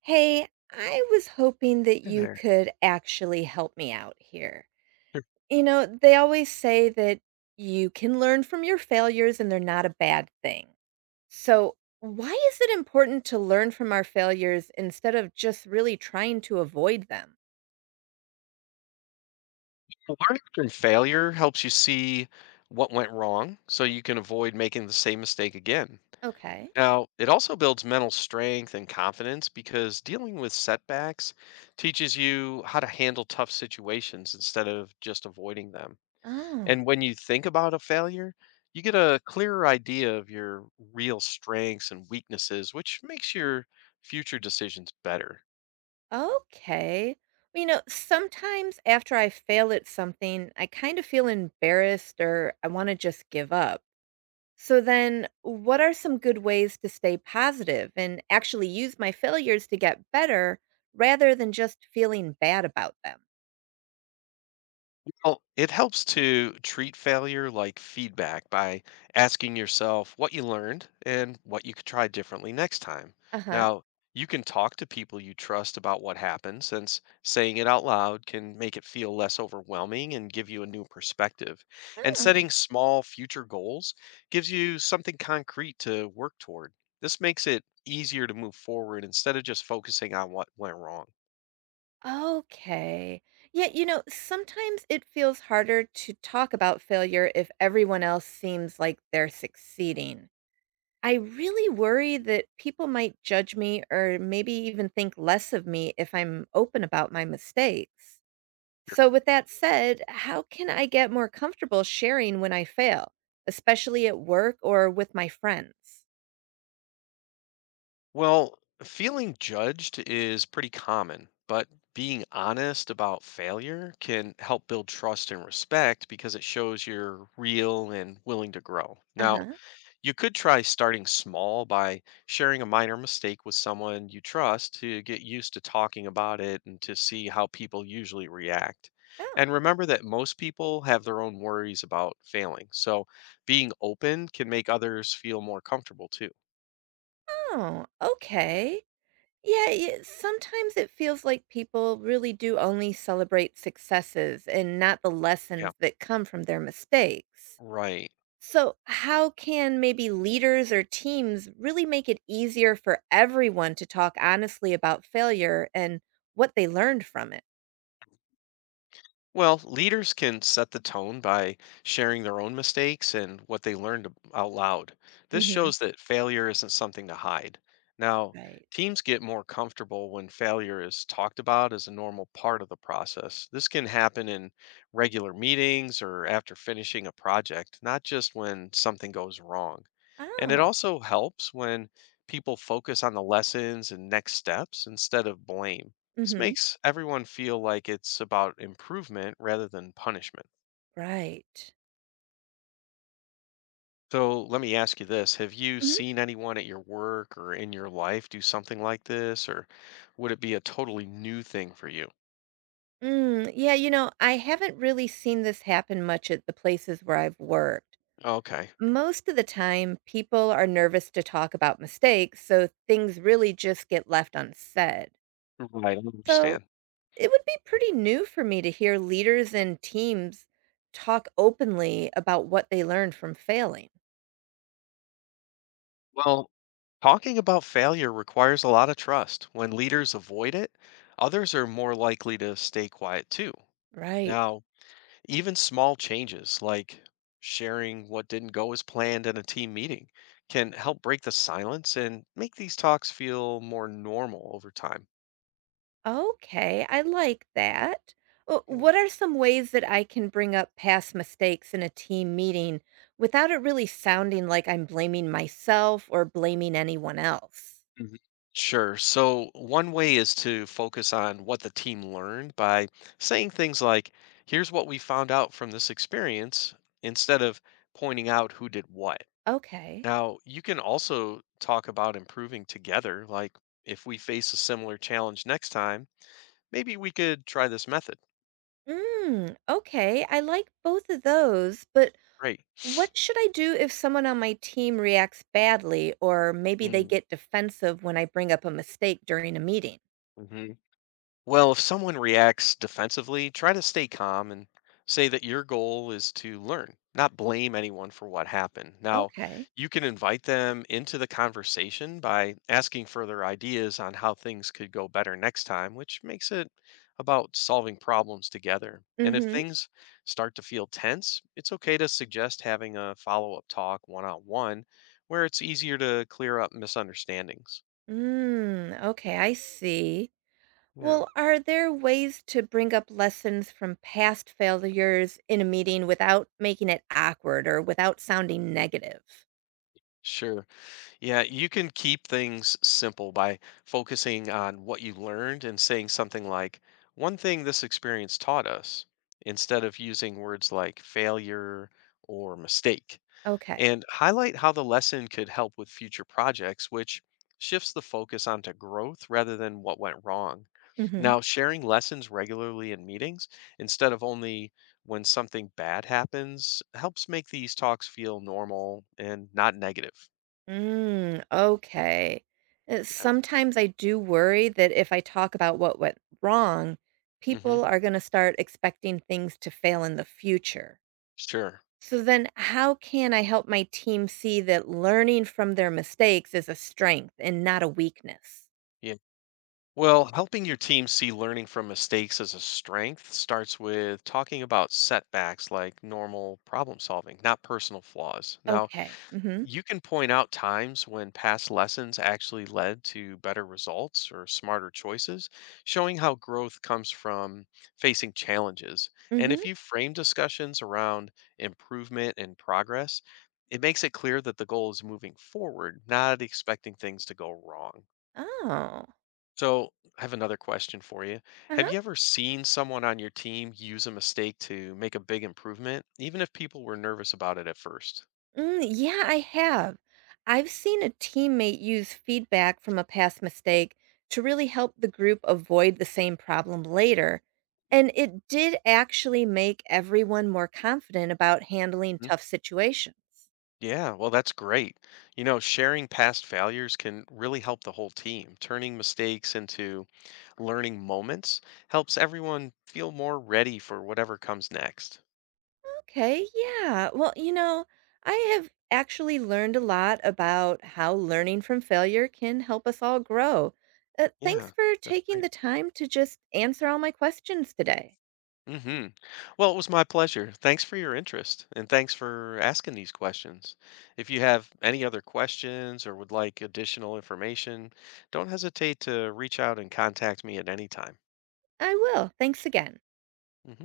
Hey, I was hoping that Hey you there. could actually help me out here. Sure. You know, they always say that you can learn from your failures and they're not a bad thing. So, why is it important to learn from our failures instead of just really trying to avoid them? Well, learning from failure helps you see what went wrong so you can avoid making the same mistake again. Okay. Now, it also builds mental strength and confidence because dealing with setbacks teaches you how to handle tough situations instead of just avoiding them. Oh, And when you think about a failure, you get a clearer idea of your real strengths and weaknesses, which makes your future decisions better. okay. You know, sometimes after I fail at something, I kind of feel embarrassed or I want to just give up. So then, what are some good ways to stay positive and actually use my failures to get better rather than just feeling bad about them? Well, it helps to treat failure like feedback by asking yourself what you learned and what you could try differently next time. Uh-huh. Now, you can talk to people you trust about what happened, since saying it out loud can make it feel less overwhelming and give you a new perspective. And setting small future goals gives you something concrete to work toward. This makes it easier to move forward instead of just focusing on what went wrong. Oh, okay. Yeah, you know, sometimes it feels harder to talk about failure if everyone else seems like they're succeeding. I really worry that people might judge me or maybe even think less of me if I'm open about my mistakes. Sure. So, with that said, how can I get more comfortable sharing when I fail, especially at work or with my friends? Well, feeling judged is pretty common, but being honest about failure can help build trust and respect because it shows you're real and willing to grow. Uh Now, huh. you could try starting small by sharing a minor mistake with someone you trust to get used to talking about it and to see how people usually react. Oh. And remember that most people have their own worries about failing. So being open can make others feel more comfortable too. Oh, okay. Yeah, yeah, sometimes it feels like people really do only celebrate successes and not the Yeah, lessons that come from their mistakes. right. So, how can maybe leaders or teams really make it easier for everyone to talk honestly about failure and what they learned from it? Well, leaders can set the tone by sharing their own mistakes and what they learned out loud. This Mhm. shows that failure isn't something to hide. Now, Right. teams get more comfortable when failure is talked about as a normal part of the process. This can happen in regular meetings or after finishing a project, not just when something goes wrong. And it Oh. also helps when people focus on the lessons and next steps instead of blame. This Mhm. makes everyone feel like it's about improvement rather than punishment. Right. So let me ask you this. Have you Hmm. seen anyone at your work or in your life do something like this, or would it be a totally new thing for you? Mm, yeah, I haven't really seen this happen much at the places where I've worked. Okay, Most of the time, people are nervous to talk about mistakes, so things really just get left unsaid. right, I So understand. it would be pretty new for me to hear leaders and teams talk openly about what they learned from failing. Well, talking about failure requires a lot of trust. When leaders avoid it, others are more likely to stay quiet too. Right. Now, even small changes like sharing what didn't go as planned in a team meeting can help break the silence and make these talks feel more normal over time. Okay, I like that. Yeah. What are some ways that I can bring up past mistakes in a team meeting without it really sounding like I'm blaming myself or blaming anyone else? Mhm. Sure. So, one way is to focus on what the team learned by saying things like, here's what we found out from this experience, instead of pointing out who did what. Okay. Now, you can also talk about improving together. Like, if we face a similar challenge next time, maybe we could try this method. Mm, okay, I like both of those, but Right. what should I do if someone on my team reacts badly or maybe they Mm, get defensive when I bring up a mistake during a meeting? mhm. Well, if someone reacts defensively, try to stay calm and say that your goal is to learn, not blame anyone for what happened. Now, Okay. you can invite them into the conversation by asking further ideas on how things could go better next time, which makes it about solving problems together. And if Mm-hmm. things start to feel tense, it's okay to suggest having a follow up talk one on one where it's easier to clear up misunderstandings. Mm, okay, I see. Yeah, Well, are there ways to bring up lessons from past failures in a meeting without making it awkward or without sounding negative? sure. Yeah, you can keep things simple by focusing on what you learned and saying something like, one thing this experience taught us, instead of using words like failure or mistake. Okay. And highlight how the lesson could help with future projects, which shifts the focus onto growth rather than what went wrong. Mm-hmm. Now, sharing lessons regularly in meetings instead of only when something bad happens helps make these talks feel normal and not negative. Mm, okay. Yeah. Sometimes I do worry that if I talk about what went wrong, Hmm. people are going to start expecting things to fail in the future. Sure. So then, how can I help my team see that learning from their mistakes is a strength and not a weakness? Yeah. Well, helping your team see learning from mistakes as a strength starts with talking about setbacks like normal problem solving, not personal flaws. Now, Okay. Mm-hmm. you can point out times when past lessons actually led to better results or smarter choices, showing how growth comes from facing challenges. And Mm-hmm. if you frame discussions around improvement and progress, it makes it clear that the goal is moving forward, not expecting things to go wrong. Oh. So, I have another question for you. Have Uh-huh. you ever seen someone on your team use a mistake to make a big improvement, even if people were nervous about it at first? Mm, yeah, I have. I've seen a teammate use feedback from a past mistake to really help the group avoid the same problem later. And it did actually make everyone more confident about handling hmm tough situations. Yeah, well, that's great. You know, sharing past failures can really help the whole team. Turning mistakes into learning moments helps everyone feel more ready for whatever comes next. Okay, yeah. Well, I have actually learned a lot about how learning from failure can help us all grow. Thanks Yeah, for that's taking the great. time to just answer all my questions today. Hmm. Well, it was my pleasure. Thanks for your interest and thanks for asking these questions. If you have any other questions or would like additional information, don't hesitate to reach out and contact me at any time. I will. Thanks again. Hmm.